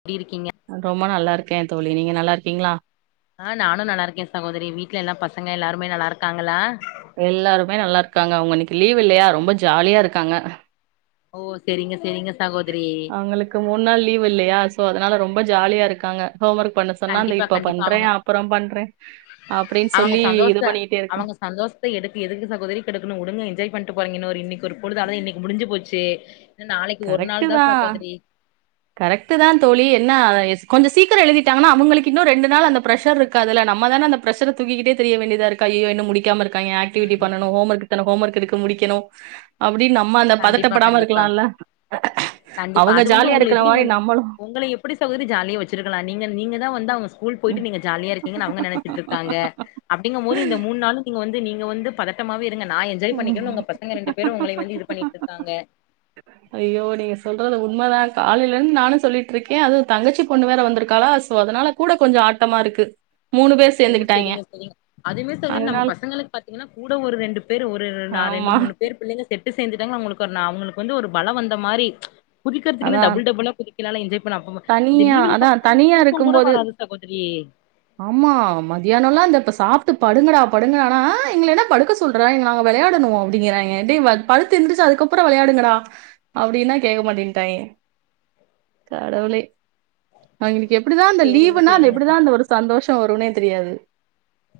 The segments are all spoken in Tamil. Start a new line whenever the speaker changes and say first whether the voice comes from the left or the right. left: எப்டி இருக்கீங்க
right: ரொம்ப நல்லார்க்கே தோழி நீங்க நல்லா இருக்கீங்ளா
left: ஆ நானு நல்லார்க்கே சகோதரி வீட்ல எல்லா பசங்க எல்லாருமே நல்லா இருக்காங்ளா
right: எல்லாருமே நல்லா இருக்காங்க அவுங்க இன்னிக்கி லீவ் இல்லயா ரொம்ப ஜாலியா இருக்காங்க
left: ஓ செரிங்க செரிங்க சகோதரி
right: உங்களுக்கு மூண் நாள் லீவ் இல்லயா சோ அதனால ரொம்ப ஜாலியா இருக்காங்க ஹோம் ஒர்க் பண்ண சொன்னா அந்த
left: கண்டிப்பா
right: இப்ப
left: கண்டிப்பா
right: பண்றே
left: அவங்க
right: அப்புற பண்றே அப்டின் சொல்லி இது பண்ணிட்டே இருக்க
left: சந்தோஷ்த்த எடுக்கு எதுக்கு சகோதரி கெடுக்குணு உடுங்க என்ஜாய் பண்ட்டு போறாங்க இன்னோரு இன்னைக்கு ஒரு பொழுதுதாது இன்னிக் முடிஞ்சு போச்சு நாளைக்கு ஒரு நாள் தா சகோதரி
right: கரெக்ட் த தோழி என்ன கொஞ்ச சீக்கர எழுதிட்டாங்கனா அவுங்களுக்கு இன்னு ரெண்டு நாள் அந்த ப்ரஷருக் காதுல நம்ம தான அந்த பிரஷர தூக்கிகிட்டே திரிய வேண்டியதாருக்கு ஐய்யய்யோ இன்னு முடிக் கியாமர்காங்க ஆக்டிவிட்டி பண்ணணு ஹோம் ஒர்க் இத்தன ஹோமொர்க் இருக்கு முடிக்கிணு அப்டி நம்ம அந்த
left: கண்டிப்பா
right: பதட்டப்படாம
left: கண்டிப்பா
right: இர்க்கிலால
left: கண்டிப்பா அது வந்து உங்கள எப்டி
right: மாரி
left: வந்
right: நம்மளும்
left: உங்கள எப் ப்டி சகோதரி ஜாலிய வச்சுர்க்கலா நீங்க நீங்க தா வந்து அவுங்க ஸ்கூல் போயிட்டு நீங்க ஜாலியா இருக்கீங்க அவுங்க நெனச்சிட்ருக்காங்க அப்டிங்கபோது இந்த மூண் நாளு நீங்க வந் நீங்க வந்து பதட்டமாவே இருங்க நா என்ஜாய் பண்ணிக்கனு
right: ம்
left: உங்க பசங்க ரெண்டு பேரு உங்கள வந்து இது பண்ணிட்ருக்காங்க
right: ஐயோ நீங்க சொல்றது உண்மதா காலைலந்து நானு சொல்லிட்ருக்கே அது தங்கச்சி பொண்ணு வேற வந்திருக்காளா சோ அதனால கூட கொஞ்ச ஆட்டமா இருக்கு பேர்
left: ஓ
right: சேர்ந்துக்கிட்டாய்ங்க.
left: செரிங்க செரிங்க அதுமே சரி நம்ம
right: அதனால
left: பசங்களுக்கு பாத் திங்கன கூட ஒரு ரெண்டு பேர் ஒரு நா ரெண்டு
right: ஆமா.
left: மூணு பேரு பிள்ளைங்க செட்டு சேந்துட்டாங்கள அவுங்களுக்கு ஒர் னா அவுங்ளுக் வந்து ஒரு பலோ வந்த மாரி குதிக்கிற்துக்குனு
right: அதான்
left: டபுள் டபுளா கிளாள என்ஜாய் பண்ண அப்ப மட் இந்த
right: தனியா
left: லீவுல
right: அதான்
left: பாத்தீன்னா அவுங்ளுக்
right: தனியா
left: தூக்க கூட
right: இருக்கும்போது
left: வராது சகோதரி
right: ஆமா மதியானோலா இந்த இப்ப சாப்டு படுங்கடா படுங்கடானா எங்கள இன்ன படுக்க சொல்றாய்ங்க நாங்க வெளயாடனு அப்டிங்கிறாய்ங்க டேய் படுத்து எந்திரிச்சு அதுக்கு அப்புற விளையாடுங்கடா அப்டினா கேக்க மாட்டேன்டாய்ங்க கடவுளே அவிய்ங்களுக்கு எப்டிதா அந்த
left: சேரிங்க
right: லீவுன்னா அந்த
left: சேரிங்க ச
right: எப்டிதா அந்த ஒரு சந்தோஷ வருனே தெரியாது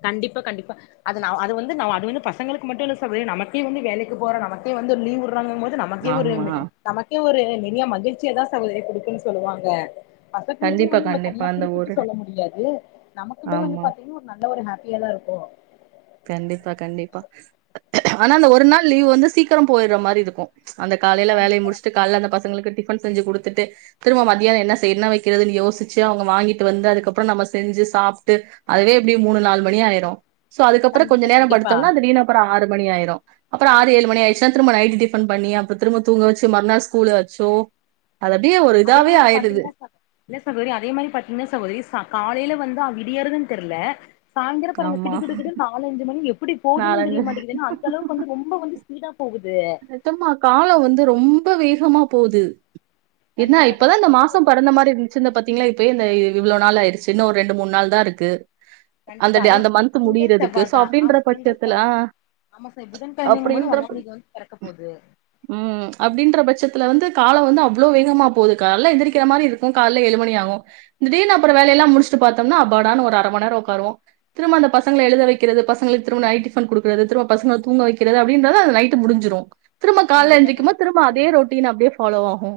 left: கண்டிப்பா கண்டிப்பா அது நாவ் அது வந்து அது வந்து பசங்களுக்கு மட்டு இல்ல சகோதரி நமகே வந்து வேலைக்கு போற நமக்கு வந்து லீவ் வுட்ரானுங்கம்போது நமக்கே ஒரு
right: ஆமா.
left: நமக்கே ஒரு நெறைய மகிழ்ச்சியதா சகோதரி குடுக்குன் சொல்லுவாங்க
right: கண்டிப்பா
left: பசங்ளுக்குவந்து நம்ம
right: கண்டிப்பா.
left: தனியா
right: அந்த
left: குறிப்பிட்டு
right: ஒரு
left: சொல்ல முடியாது நமக்குமே வந்து
right: ஆமா.
left: பாத்தீங்னா நல்ல ஒரு ஹேப்பியா தா இருக்கு
right: கண்டிப்பா கண்டிப்பா ஆனா அந்த ஒரு நாள் லீவு வந்து சீக்கிர போயிற்ற மாரி இருக்கு அந்த காலைல வேலய
left: கண்டிப்பா
right: முடிச்சுட்டு கால்லஅந்த பசங்ளுக்கு டிஃபன் செஞ்சு குடுத்துட்டு திரும்ப மத்தியான என்ன செய் என்ன வக்கிறதுன் யோசிச்சு அவங்க வாங்கிட்டு வந்து அதுக்கு அப்புற நம்ம செஞ்சு சாப்ட்டு அதுவே எப்டி மூணு நாலு மணி ஆயிரு சோ அதுக்கப்புற கொஞ்ச
left: கண்டிப்பா
right: நேரம்
left: கண்டிப்பா
right: படுத்தம்ன்னா அது நீலு அப்பற ஆறு மணி ஆயிடு அப்புற ஆறு ஏழு மணி ஆயிர்ச்சுனா திரும்ப நைட்டு பண்ணி அப்ற திரும்ப தூங்க வச்சி மற்நாள் ஸ்கூலு அச்சோ அது அப்டியே ஒரு
left: அதே
right: இதுவே
left: மாரி
right: ஆயிடுது
left: பாத்தீங்கன்னா ச இல்ல சகோரி அதே மாரி பாத்தீங்னா சகோதரி ச காலைல வந்து அ விடியாறது தெர்ல சாய்ந்தர பாருங்க
right: ஆமா.
left: கிடுகிடுன் நாலுஞ்சு மணி எப்புடி போதும்ன்னு தெரிய மாட்டேங்கிது ந் அளவுக்கு வந்து ரொம்ப வந்து ஸ்பீடா போகுது
right: எதும்மா காலோ வந்து ரொம்ப வேகமா போது என்னா
left: கண்டிப்பா
right: இப்பதா இந்த
left: கண்டிப்பா
right: மாசம்
left: சகோதரி
right: பறந்த மாரி இர்ந்து சிந்த பாத்தீங்ளா இப்பயே இந்த இவ்ளோ நாள் ஆயிர்ச்சு இன்ன ஒரு ரெண்டு மூண் நாள் தா இருக்கு அந்த
left: கண்டிப்பா
right: டே
left: அதுவு
right: அந்த மந்த்து
left: திங்கள்
right: முடிய்றதுக்கு சோ அப்டின்ற பட்சத்துல ஆ
left: ஆம சாய் புதன்கழமைங்கும்போது
right: அப்டின்ற
left: ஒன்னாந் தேதி வந்து பெறக்க போது
right: ம் அப்டின்ற பட்சத்துல வந்து கால வந்து அவ்ளோ வேகமா போது கால்ல எந்துரிக்கிற மாரி இருக்கு கால்ல ஏழு மணி ஆகு திடீன்னு அப்பற வேல எல்லா முடிச்சுட்டு பாத்தம்ன்னா அப்பாடான்னு ஒரு அர மண் நேர ஒக்காருவோ திரும்ப அந்த பசங்ள எழுத வக்கிறது பசங்ளுக்கு திரும்ப நைட்டி ஃபன் குடுக்கறது திரும பசங்க தூங்க வக்கிறது அப்டின்றது அது லைட்டு முடிஞ்சிரு திரும காலைல
left: கண்டிப்பா
right: ஏந்திக்குமோது
left: கண்டிப்பா
right: திரும்ப அதே
left: சகோதரி
right: ரொட்டீன் அப்டியே ஃபாலோவ் ஆகு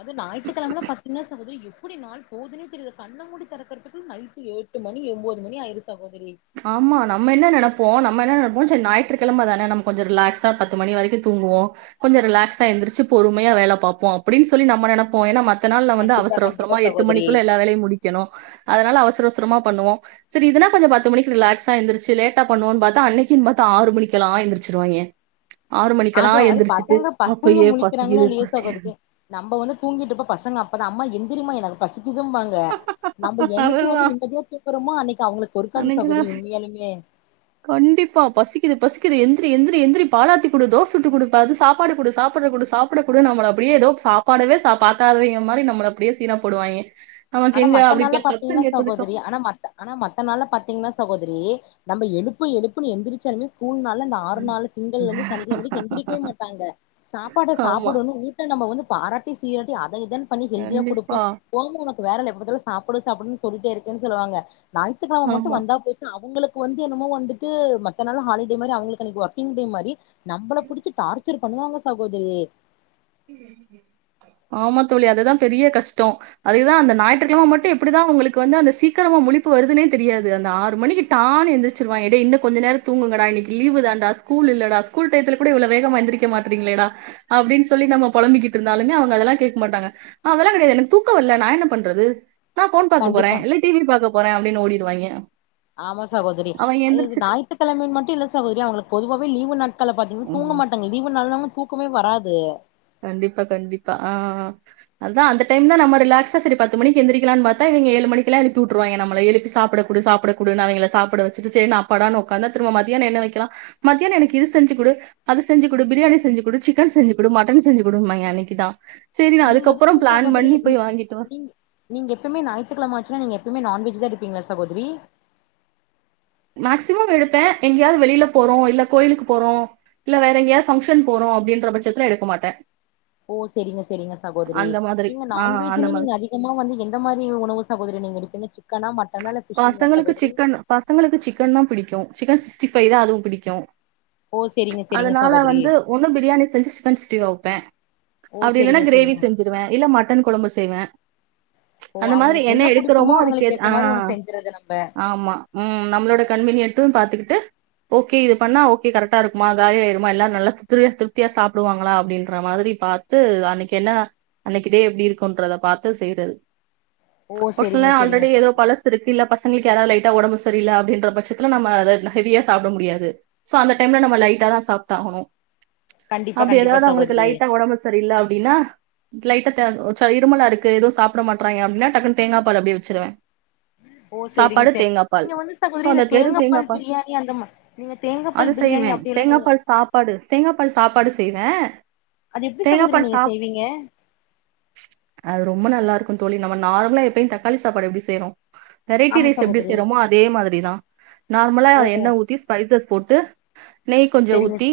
left: அது ஞாயித்தி கழமன பாத்தீங்னா சகோத்ரி எப்புடி நாள் போதுனே தெரியுது கண்ணமூடி தெறக்கற்துக்குள் நைட்டி ஏழு எட்டு மணி ஒம்போது மணி ஆயிரு சகோதுரி
right: ஆமா நம்ம என்ன நெனப்போ நம்ம என்ன நெனப்போ செரி ஞாயிற்று கெழம தான நம்ம கொஞ்ச ரிலாக்ஸா பத்து மணிக்கு வரக்கு தூங்குவோ கொஞ்ச ரிலாக்ஸஸா எந்துருச்சு பொறுமயா வேல பாப்போ அப்புடின் சொல்லி நம்ம நெனப்போ ஏன்னா மத் த்த நாள்ல வந்து
left: கண்டிப்பா
right: அவசர்
left: கண்டிப்பா
right: அவஸ்ரமா எட்டு
left: சகோதரி
right: மணிக்குள்ள எல்லா வேலையு முடி கணு அதனால அவசர அவசரமா பண்ணுவோ சரி இதுனா கொஞ்ச பத் து மணிக்கு ரிலாக்ஸ் எந்திரிச்சு இருந்துச்சு லட்டா பன்னுவோன் பாத்த அன்னக்கின் பாத்து ஆறு மணிக்கெலா எந்துரிச்சுருவாய்ங்க ஆறு மணிக்கலா
left: அது அது
right: எந்துரிச்சுட்டு
left: பசங்க
right: அப்பயே பசிக்குது பசி
left: நம்ப வந்து தூங்கிட்டு இர்ப்போ பசங்க அப்பதா அம்மா எந்திரிம்மா எனக்கு பசிக்கிதும்பாங்க நம்ப என்னைக்கு
right: அதுதா
left: வந்து நிம்மதியா தூக்குறமோ அன்னக் அவங்ளுக் பொறுக்காது
right: அன்னைக்குதா
left: சகோதரி உண்மையாலுமே
right: கண்டிப்பா பசிக்குது பசிக்குது எந்துரி எந்துரி எந்துரி பாலாத்தி குடு தோஸ் சுட்டு குடு ப அது சாப்பாடு குடு சாப்புட்ற குடு சாப்பாடு கொடு சாப்பாடு குடு நம்மள அப்புடியே எதோ சாப்பாடவே சா பாக்காதவிங்க மாரி நம்மள அப்புடியே சீன போடுவாய்ங்க நமக்கு
left: ஆனா
right: எங்க
left: மத்த
right: அப்படி
left: நாள்ள
right: பே-
left: பாத்தீங்னா
right: சத்தம் கேட்டதுக்கு
left: சகோதரி ஆனா மத்த ஆனா மத்த நாள்ள பாத்தீங்னா சகோதரி நம்ம எடுப்பு எடுப்புனு எந்துரிச்சாலுமே ஸ்கூல் நாள்ல நா ஆறுநாளு திங்கள் வந்து சனிக்கெழம வரிக் எந்துரிக்வே மாட்டாங்க சாப்பாடு
right: ஆமா
left: சாப்புடனு நம்ம வந்து பாராட்டி சீராட்டி அத இதன் பண்ணி ஹெல்தியா குடுப்போ
right: கண்டிப்பா
left: ஓம வந்து வேற என்ன எப்ப பாத்தாலும் சாப்புடு சாப்புடுன் சொல்ட்டே இருக்கன் சொல்லுவாங்க ஞாயித்துகெழம மட்டு
right: ஆமா
left: வந்தா பெய் அவங்ளுக்கு வந்து என்னமோ வந்துட்டு மத்த நாள் ஹாலிடே மாரி அவங்ளுக்கு அன்னக்கி ஒர்க்கிங் டே வந்து மாரி நம்பள புடுச்சி டார்ச்சர் பண்ணுவாங்க சகோதரி
right: ஆமா தோழி அதுதா பெரிய கஷ்ட்டோ அதுக்குதா அந்த அஞாயிற்றுக்கெழம மட்டு எப்புடிதா உங்களுக்கு வந்து அந்த சீக்கரமா முழிப்பு வருதுன்னே தெரியாது அந்த ஆறு மணிக்கி டா னு எந்துர்ச்சிருவாய்ங்க டே இன்ன கொஞ்ச நேர தூங்குங்ககடா இன்னக்கி லீவு தான்டா ஸ்கூல் இல்லடா ஸ்கூல் டைத்துல புடி இவ்ளோ வேகமா எந்துரிக்க மாட்றீங்ளேடா அப்டின்ஸ் சொல்லி நம்ம பொலம்பிகிட்ருந்தாலுமே அவங்க அதெல்லா கேக் மாட்டாங்கஅ அதல்லா கெடையாது எனக்கு தூக்கவர்ல நா என்ன பண்றது நான் ஃபோன் பாக்க போறே
left: கண்டிப்பா
right: இல்ல டிவி பாக்க போறே அப்டின் ஓடிடுவாய்ங்க
left: ஆமா சகோதிரி இது ஞாயித்துக்கெழமன் மட்டும் இல்ல சகோதிரி அவங்களுக்கு பொதுவாவே லீவு நாட் கள பாத்தீங்கன்னா
right: ம்.
left: தூங்க மாட்டாங்க தீப நாள்லலா தூக்கமே வராது
right: கண்டிப்பா கண்டிப்பா ஆ அதான் அந்த டைம் தா நம்ம ரிலாக்ஸா செரி பத்து மணி எந்திரிக்கலான்னு பாத்தா இவங்க ஏழு மணிக்கலா எழுப்பி உட்டுருவாங்க நம்மள எழுப்பி சாப்ட குடு சாப்ட குடுன் அவங்கள சாப்ட வச்சிட்டு செரின் அப்பாடானா உக்காந்தா திரும்ப மதியானம் என்ன வைக்கலா மத்தியானம் எனக்கு இது செஞ்சி குடு அது செஞ்சி குடு பிரியாணி செஞ்சி குடு சிக்கன் செஞ்சி குடு மட் டன் செஞ்சி குடும்பாங்க அன்னைக்கு தா செரி நா
left: நீங்க எப்டி
right: அதுக்கப்புறம் பிளான்
left: சகோதரி
right: பண்ணி போயி வாங்கிட்டு வ
left: நீங்க நீங்க எப்பயுமே ஞாயித்துக்கெழம ஆச்சின்னா நீங்க எப்பமே நான்வெஜ் தா எடுப்பிங்களா சகோதிரி
right: மேக்சிமம் எடுப்பேன் எங்கேயாவது வெளில போறோம் இல்ல கோயிலுக்கு போறோம் இல்ல வேற எங்கயா ஃபங்கஷன் போறோ அப்டின்ற பட்சத்துல எடுக்க மாட்டன்
left: ஓ செரிங்க செரிங்க சகோதிரி
right: மாதிரி
left: நீங்க
right: ஆ அந்த
left: நான்வெஜினே
right: மாதிரி
left: நீங்க அதிக கமா வந்து எந்த மாரி உணவு சகோதிரி நீங்க எடுப்பிங்க சிக்கனா மட்டனா இல்ல பிஷ்ங்களா
right: பசங்களுக்கு
left: சகோதிரி
right: சிக்கன் பசங்களுக்கு சிக்கன் தான் பிடிக்கும் சிக்கன் சிக்ஸ்டி ஃபைவ் தா அதுவும் பிடிக்கும்
left: ஓ செரிங்க செரிங்க
right: அதனால
left: சகோதரி
right: வந்து ஒண்ணு பிரியாணி செஞ்சி சிக்கன் சிக்ஸ்ட்டி ஃபைவ் வப்பேன்
left: ஓ
right: அப்டி இல்லன்னா
left: செரிங்க
right: கிரேவி
left: செரிங்க
right: செஞ்சிருவன் இல்ல மட்டன் கொழம்பு செய்வே
left: ஓ
right: அந்த மாதிரி
left: அவுங்களுக்கு என்ன புடிக்குமோ
right: எடுக்கிறோமோ
left: அவங்களுக்கு
right: அதுக்கேத்
left: ஏத்த
right: ஆ
left: மாரி ஒண்ணு செஞ்சறது நம்ப
right: ஆமா ம் நம்மளோட கன்வீனியன்ட்டு பாத்துக்கிட்டு ஓகே இது பண்ணா ஓகே கரக்ட்டா இருக்குமா காலியா ஆயருமா எல்லா நல்லா திரு திருப்தியா சாப்டுவாங்களா அப்டின்ற மாதிரி பா த்து அன்னைக்கு என்ன அன்னைக்கு டே எப்டி இருக்குன்றத பாத்து செய்றது
left: ஓ
right: ஒரு சில
left: செரிங்க
right: நேரம்
left: செரிங்க
right: ஆல்ரெடி எதோ
left: சகோதரி
right: ருக்கு இல்ல பசங்களுக்கு எதா லைட்டா ஒடம்பு சரியில்ல அப்டின்ற பட்சத்துல நம்ம அத ஹெவியா சாப்ட முடியாது சோ அந்த டைம்ல நம்ம லைட்டா தான் சாப்ட்டு ஆகணும்
left: கண்டிப்பா
right: அப்டி
left: கண்டிப்பா
right: எதாவது அவங்களுக்கு
left: சகோதரி
right: லைட்டா ஒடம்பு சரியில்ல அப்டின்னா லைட்டா த இருமலா இருக்கு எதும் சாப்ட மாட்றாங்க அப்டினா டக்குன்னு தேங்கா பால் அப்டே வச்சிருவன்
left: ஓ செரிங்க
right: சாப்பாடு
left: செரி
right: தேங்கா பால்
left: நீங்க வந்து சகோதரி இந்த
right: சொன்னது வெரும்
left: தேங்காப்பால்
right: தேங்காபால்
left: பிரியாணி அந்த மா நீங்க தேங்காப்பால்
right: அது
left: பிரியாணி
right: செய்வேன்
left: அப்டியெல்லா நீங்க
right: தேங்காபால் சாப்பாடு தேங்காபால் சாப்பாடு செய்வேன்
left: அது எப்டி சகோதிரி நீங்க செய்வீங்க
right: அது ரொம்ப நல்லா இருக்கும் தோழி நம்ம நார்மலா எப்பயும் தக்காளி சாப்பாடு எப்டி செய்றோம் வெரைட்டி
left: ஆமா
right: ரைஸ் எப்டி
left: சகோதரி
right: செய்யறோமோ அதே மாதிரிதான் நார்மலா
left: ஓ
right: அத எண்ண ஊத்தி ஸ்பைசஸ் போட்டு நெய் கொஞ்சம்
left: செரிங்க
right: ஊத்தி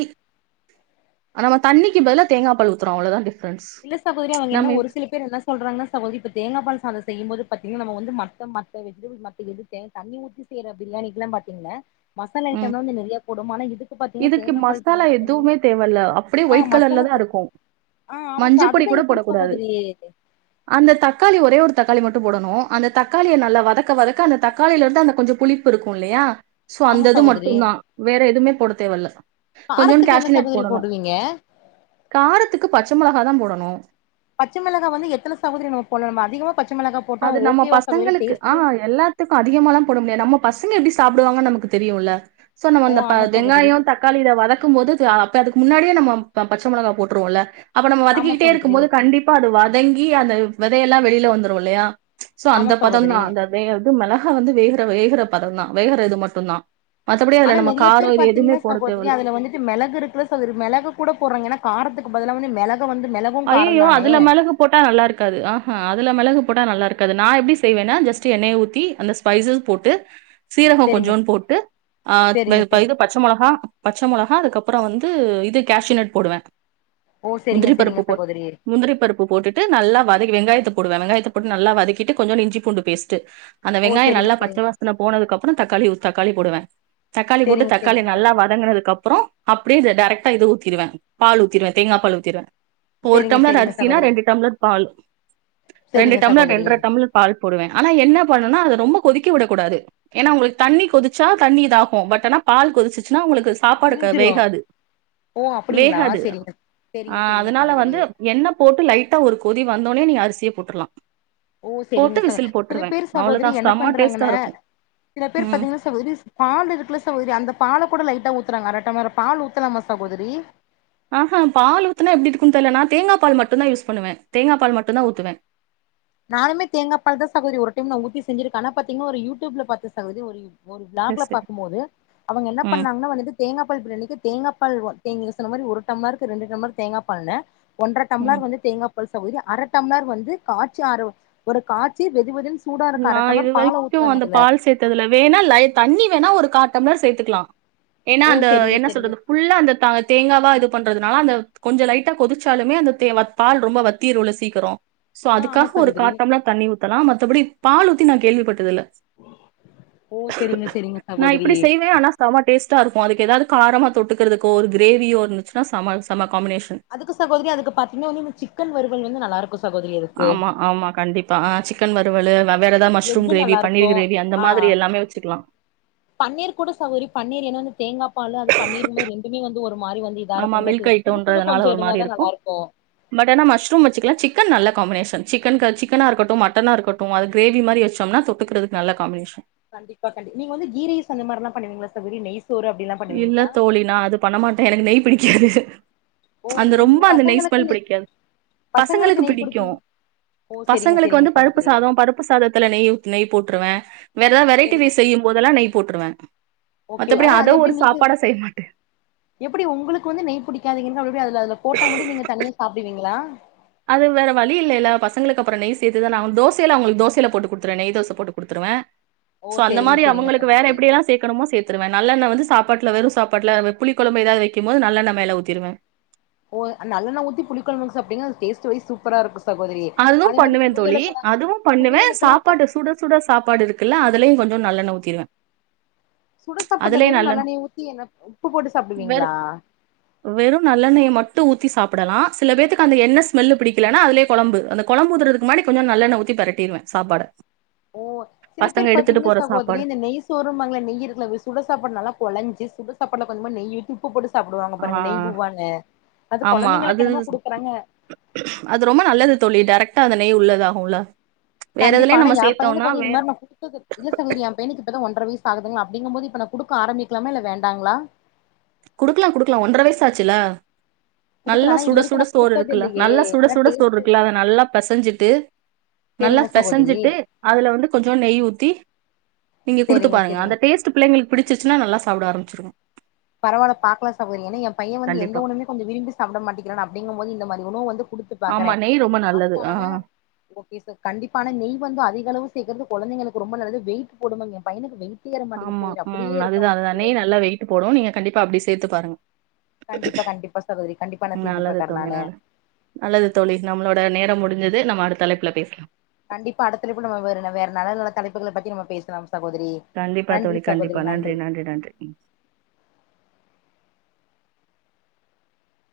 right: நம்ம தண்ணிக்கு பதில தேங்கா பால் ஊத்தறோம் அவ்ளோதா டிப்
left: இல்ல சாகோதிரி அவங்க என்ன ஒரு சில பேரு என்ன சொல்றாங்கன்னா சகோதிரி இப்ப தேங்காபால் செய்யும் போது பாத்தீங்கனா நம்ம வந்து மத்த மத்த வெஜிடபிள் மத்த எது தண்ணி ஊத்தி செய்யற பிரியாணிக்குலாம் பாத்தீங்கள மசாலா
right: ம்
left: ஐட்டம் வந்து நிறையா போடும் ஆனா இதுக்கு பாத்தீங்கன்னா
right: இதுக்கு
left: தேங்காப்பால்
right: மசாலா
left: பிரியாணிக்கு வந்தீங்கன்னா
right: எதுவுமே தேவ இல்ல அப்டே
left: ஆ
right: ஒயிட் கலர்ல
left: மசாலா
right: தா
left: தே
right: இருக்கும்
left: ஆ ஆமா
right: மஞ்ச
left: ச
right: பொடி
left: அதுதா
right: கூட
left: எப்டி
right: போடக்கூடாது
left: சகோதரி
right: அந்த தக்காளி ஒரே ஒரு தக்காளி மட்டும் போடணும் அந்த தக்காளிய நல்லா வதக்க வதக்க அந்த தக்காளியில இருந்து அந்த கொஞ்ச புளி ப்பு இருக்கும் இல்லையா சோ
left: ஆமா
right: அந்த இது
left: சகோதரி
right: மட்டும் தான் வேற எதுவுமே போட வல்ல கொஞ்சோன்
left: காரத்துக்கு என்ன
right: கேஷிவ்னெட்
left: சகோதரி
right: போடணும்
left: போடுவீங்க
right: காரத்துக்கு பச்ச மொளகா தா போடணும்
left: பச்ச மிளகா வந்து எத்தன சகோதிரி நம்ம போடலா நம்ம அதிகமா பச்ச மிளகா போட்டா
right: அது நம்ம
left: ஓகேவா சகோதரி
right: பசங்களுக்கு ஆ
left: டேஸ்ட்டு
right: எல்லா த்துக்கும் அதிகமாலாம் போட முடியாது நம்ம பசங்க எப்டி சாப்டுவாங்கன் நமக்கு தெரியும் இல்ல சோ நம்ம
left: ஓ
right: இந்த ப
left: ஆமா சகோதரி
right: வெங்காயம் தக் காளி இத வதக்கும் போது அப்ப அதுக்கு முன்னாடியே நம்ம பச்ச மொளகா போட்டுருவோம் இல்ல அப்ப நம்ம
left: ஆமா
right: வதக்கிகிட்டே இருக்கும்
left: சகோதரி
right: போது கண்டிப்பா அது வதங்கி அந்த வெதயெல்லாம் வெளில வந்துரும் இல்லையா சோ
left: ஆமா
right: அந்த பதம்
left: சகோதரி
right: தான் அந்த வே இது மெளகா வந்து வேகற வேகற பதம் தான் வேகற இது மட்டுந்தான்
left: ஆனா நெறைய பேர் பாத்தீங்கன்னா சகோதரி
right: தேவல்ல
left: அதுல வந்துட்டு மெளகு இருக்குல [unintelligible] மெளகு கூட போடுறாங்க ஏனா காரத்துக்கு பதிலா வந்து மெளகு வந்து மெள
right: அய்யயோ அதுல மெளகு போட்டா நல்லா இருக்காது ஆஹா அதுல மெளகு போட்டா நல்லா இருக்காது நா எப்டி செய்வேனா ஜெஸ்ட்டு எண்ணைய ஊத்தி அந்த ஸ்பைசஸ் போட்டு சீரக
left: செரிங்க
right: கொஞ்சோன்டு போட்டு ஆ
left: செரிங்க செரி
right: [unintelligible] பச்ச மொளகா பச்ச மொளகா அதுக்கு அப்புறோ வந்து இது கேஷூனட் போடுவ
left: ஓ செரிங்க செரிங்க சகோதரி
right: முந்திரி பருப்பு போட்டுட்டு நல்லா வதக்கி வெங்காயத்தை போடுவே வெங்காயத்த போட்டு நல்லா வதகிட்டு கொஞ்சோன்டு இஞ்சி பூண்டு பேஸ்டு அந்த
left: ஓ
right: வெங்காய
left: செரிங்க
right: நல்லா பச்சை
left: செரிங்க
right: வாசனை போனதுக்கு அப்பற தக்காளி ஒரு தக்காளி போடுவே தக்காளி போட்டு
left: செரிங்க
right: தக்காளி
left: செரிங்க
right: நல்லா
left: சகோதரி
right: வதங்கனதுக்கு அப்றோ அப்டியே இது டரெக்டா இது ஊத்திருவே பால் ஊத்திருவே தேங்கா பால் ஊத்திருவே இப்ப ஒரு
left: செரிங்க
right: டம்ளர்
left: செரிங்க
right: அரிசனா
left: சகோதரி
right: ரெண்டு டம்பளர் பால் ரெண்டு
left: செரிங்க
right: டம்ளர்
left: சகோதரி
right: ரெண்டர டம்பளர் பால் போடுவே ஆனா என்ன பண்ணுனா அத ரொம்ப கொதிக்க விடக் கூடாது ஏன்னா உங்களுக்கு தண்ணி கொதிச்சா தண்ணி இதாகு பட் ஆனா பால் கொதிச்சுச்சுன்னா உங்களுக்கு சாப்பாடு க
left: திரிஞ்சிரு
right: வேகாது
left: ஓ அப்டிங்களா
right: வேகாது
left: செரிங்க
right: ஆ
left: செரிங்க செரிங்க
right: னால
left: சகோதரி
right: வந்து எண்ணெ போட்டு லைட்டா ஒரு கொதி வந்தோனே நீ அரிசிய போட்ருலா
left: ஓ செரிங்க ச சில பேரு சகோதரி
right: அவ்வளவுதான்
left: என்ன
right: செம்ம டேஸ்டா
left: பண்றாங்கனா
right: இருக்கும்
left: சில பேர்
right: ம்
left: பாத்தீங்னா சகோதரிஸ் பால் இருக்குல சகோதரி அந்த பால கூட லைட்டா ஊத்துறாங்க அர டம்ளர் பால் ஊத்தலாமா சகோதரி
right: ஆஹா பால் ஊத்துனா எப்டி இருக்குன்னு தெரில நா தேங்கா பால் மட்டு தா யூஸ் பண்ணுவே தேங்கா பால் மட்டு தா ஊத்துவே
left: நானுமே தேங்காப்பால் தா சகோதரி ஒரு டைம் நா ஊத்தி செஞ்சிருக்கே ஆனா பாத்தீங்ன்னா ஒரு யூ டியூப்ல பாத்த சகோதரி ஒரு யூ ஒரு
right: சரி
left: விளாக்ல
right: சரி
left: பாக்கும்போது அவங்க என்ன
right: ம்
left: பண்ணாங்கன்னா வந்துட்டு தேங்கா பால் பிரியாணிக்கு தேங்காப்பால் தேங் நீங்க சொன்ன மாதிரி ஒரு டம்ளருக்கு ரெண்டு டம்ளர் தேங்கா பால்ன்னு ஒன்ர டம்ளர்
right: ம்
left: வந்து தேங்கா பால் சகோதரி அர டம்ளர் வந்து காச்சி ஆரோ ஒரு காச்சி வெது வெதுன்னு சூடா இருக்கு அர டம்ளர் பால ஊத்துறாங்க அதுல
right: இதுல வேணா லை தண்ணி வேணா ஒரு கா டம்ளர் சேத்துக்கலா ஏனா
left: ஓ
right: அந்த
left: செரிங்க
right: என்ன
left: செரிங்க
right: சொல்றது ஃபுல்லா அந்த த தேங்காவா இது பண்றதுனால அந்த கொஞ்ச லைட்டா கொதிச்சாலுமே அந்த தே வத் பால் ரொம்ப வத்திருல சீக்கிரோ சோ
left: ஆ ஆமா
right: அதுக்காக ஒரு கா
left: சகோதரி
right: டம்ளர் தண்ணி ஊத்தலா மத்தபடி பால் ஊத்தி நா கேள்விப்பட்டது இல்ல
left: ஓ செரிங்க செரிங்க
right: நா இப்பிடி
left: சகோதரி
right: செய்வே ஆனா செம டேஸ்ட்டா இருக்கு அதுக்கு எதாவது காரமா தொட்டுக்கறதுக்கோ ஒரு கிரேவியோ இருந்துச்சுன்னா செம செம காம்பினேஷன்
left: அதுக்கு சகோதரி அதுக்கு பாத்தீங்கன்னா வந்து இந்த சிக்கன் வறுவல் வந்து நல்லா இருக்கு சகோதரி அதுக்கு
right: ஆமா ஆமா கண்டிப்பா ஆ சிக்கன் வறுவலு வெவ்வேற ஏதாவது மஷ்ரூம்
left: எக்கு
right: கிரேவி
left: நல்லா இருக்கு
right: பன்னீர் கிரேவி அந்த
left: ஆ
right: மாதிரி எல்லாமே வெச்சுக்கலா
left: பன்னீர் கூட சகோதரி பன்னீர் ஏன்னா அந்த தேங்கா பாலு அது பன்னீர்ங்க போது ரெண்டுமே வந்து ஒரு மாரி வந்து இதா
right: ஆமா
left: இருக்கும்ல
right: மில்க்
left: சுருக்குன்னு
right: ஐட்டம்ன்றதுனால
left: கொஞ்சோ
right: ஒரு மாரி
left: இருந்தாதா நல்லா இருக்கு
right: பட் ஆனா மஷ்ரூம் வெச்சுக்கலா சிக்கன் நல்லா காம்பினேஷன் சிக்கன்க்கு சிக்கன்னா இருக்கட்டு மட்டன்னா இருக்கட்டு அது கிரேவி மாரி வெச்சம்னா தொட் தொட்டுக்கறதுக்கு நல்லா காம்பினேஷன்
left: கண்டிப்பா கண்டி நீங்க வந்து கீ ரைஸ் அந்த மாரிலா பண்ணுவீங்களா சகோதரி நெய் சோறு அப்டிலா
right: இல்ல
left: பண்ணுவீங்களா
right: தோழி நான அது பண்ணமாட்டே எனக்கு நெய் பிடிக்காது
left: ஓ
right: அந்த
left: ஓ
right: ரொம்ப
left: நீங்க
right: அந்த நெய்
left: பசங்களுக்கு
right: ஸ்மெல் பிடிக்காது பசங்களுக்கு
left: நெய்
right: பிடிக்கு
left: குடுப்பீங்க ஓ செரிங்க
right: பசங்களுக்கு
left: செரிங்க
right: வந்து பருப்பு
left: சகோதரி
right: சாதோ பருப்பு சாதத்துல நெய் ஊத் நெய் போட்டுருவே வேற ஏதாவது வெரைட்டி
left: செரிங்க
right: ரைஸ் செய்யும் போதெல்லா நெய் போட்டுருவே மத்தபடி அத ஒரு
left: [unintelligible]
right: சாப்பாடா செய்ய மாட்டே
left: எப்புடி உங்களுக்கு வந்து நெய் புடிக்காதீங்கன் சொல்ற அதுல அதுல போட்டா மட்டு நீங்க தனியா சாப்புடுவீங்களா
right: அது வேற வழி இல்லைல பசங்களுக்கு அப்பறோ நெய் சேத்துதானே ஆவனு தோசையில அவங்களுக்கு தோசையில போட்டு குடுத்துருவே நெய் தோச போட்டு குடுத்துருவே சோ
left: ஓ
right: அந்த
left: செரிங்க
right: மாரி
left: செரிங்க
right: அவங்களுக்கு வேற
left: சகோதரி
right: எப்டியெல்லா சேக்கணுமோ சேத் த்துருவே நல்லெண்ண வந்து சாப்பாட்டுல வெறு சாப்பாட்டுல புளி கொழம்பு ஏதாவது வெக்கும் போது நல்லெண்ண மேல ஊத்திருவே
left: ஓ நல்லெண்ண ஊத்தி புளி கொழம்புக்கு சாப்ட்டீங்கனா அது டேஸ்ட் வைஸ் சூப்பரா இருக்கு சகோதரி
right: அது
left: அதே மாரி
right: பண்ணுவ தோழி
left: துவையலுக்கெல்லா
right: அதுவு பண்ணுவ
left: துவையலுக்கெல்லா ப
right: சாப்பாடு சுட சுட சாப்பாடு இருக்குல்ல அதுலயு கொஞ்சோ நல்லண்ணெ ஊத்திருவ
left: சுட சாப்பாட்ல வெறு நல்லெண்ணெய ஊத்தி என்ன உப்பு போட்டு
right: வெறு
left: சாப்டுவீங்ளா
right: வெறு நல்லெண்ணெய மட்டு ஊத்தி சாப்படலா சில பேத்துக்கு அந்த எண்ணெ ஸ்மல்லு பிடிக்கலன்னா அதுலே கொழம்பு அந்த கொழம்பு ஊத்தறதுக்கு முன்னாடி கொஞ்சோ நல்லெண்ண ஊத்தி பெரட்டிருவ சாப்பாட
left: ஓ சில
right: பசங்க
left: பேர்
right: எடுத்துட்டு
left: பாத்தீங்ன்னா
right: போற
left: சகோதரி
right: சாப்பாடு
left: இந்த நெய் சோறூம்பாங்ல நெய்யி இருக்கல சுடசாப்பாட்ல நல்ல கொழஞ்சு சுட சாப்பாட்ல கொஞ்சமா நெய்யி ஊத்தி உப்பு போட்டு சாப்டுவாங்க
right: ஆ
left: பாருங்க நெய் பூவான்னு அது
right: ஆமா அது
left: கொழந்தைங்களுக்கு என்னமோ குடுக்கறாங்க
right: அது ரொம்ப நல்லது தோழி டெரெக்டா அத நெய் உள்ளதாகுல்ல வேற
left: கண்டிப்பா
right: எதுலயு
left: ஆனா
right: நம்ம
left: ஏ பையனுக்கு
right: சேத்தோம்னா
left: வந்து இது
right: வேற
left: மாரி நா குடுத்துது இல்ல சகோதரி ஏ பையனுக்குப்பதா ஒன்ற வயசு ஆகுதுங்ளா அப்டிங்க போது இப்ப நா குடுக்க ஆரம்பிக்கலாமா இல்ல வேண்டாங்களா
right: குடுக்லா குடுக்லா ஒன்ற வயசு ஆச்சுல நல்லா
left: குடுக்கலானா இது
right: சுட
left: வரைக்கு
right: சுட
left: நா
right: சோறு
left: குடுத்தது
right: இருக்குல்ல
left: இல்லையே
right: நல்லா
left: ஆனா
right: சுடசுட சோறு
left: டேஸ்ட்
right: இருக்குல்ல அத நல்லா பெசஞ்சிட்டு நல்லா
left: சேரிங்க சகோதரி
right: பெசஞ்சிட்டு அதுல வந்து கொஞ்சோ நெய் ஊத்தி நீங்க குடுத்து
left: சேரிங்க
right: பாருங்க
left: சேரிங்க
right: அந்த டேஸ்ட் ட்டு பிள்ளைங்களுக்கு பிடிச்சிர்சுனா நல்லா சாப்ட ஆரம்பிச்சுருங்
left: பரவால்ல பாக்லா சகோதரி ஏனா ஏ பைய வந்து எந்த
right: கண்டிப்பா
left: உணவுமே கொஞ்சொ விரும்பி சாப்ட மாட்டிங்கிறா அப்டிங்குபோது இந்த மாரி உணவு வந்து குடுத்து பாக்கற
right: ஆமா நெய் ரொம்ப நல்லது ஆ
left: சாப்ட்டானா ஓகே சார் கண்டிப்பானா நெய் வந்து அதிக அளவு சேக்கறது கொழந்தைங்களுக்கு ரொம்ப நல்லது வெயிட் போடுங்க ஏ பையனுக்கு வெயிட்
right: ஆமா ம் அதுதா அதுதா நெய் நல்லா வெயிட்டு போடு நீங்க கண்டிப்பா அப்டி சேத்து பாருங்க
left: கண்டிப்பா கண்டிப்பா சகோதரி கண்டிப்பா நா சேத்தூ
right: நல்லது
left: பாக்ற
right: தோழி
left: நானு
right: நல்லது நல்லது தோழி நம்மளோட நேரோ முடிஞ்சுது நம்ம அடுத்த அழைப்புல பேசலா
left: கண்டிப்பா அடுத்தழப்புல நம்ம வேற வேற நல்ல நல்ல தலைப்புகள பத்தி நம்ம பேசலா சகோதரி
right: கண்டிப்பா
left: நன்றி
right: தோழி கண்டிப்பா
left: சகோதரி
right: நன்றி நன்றி நன்றி ம்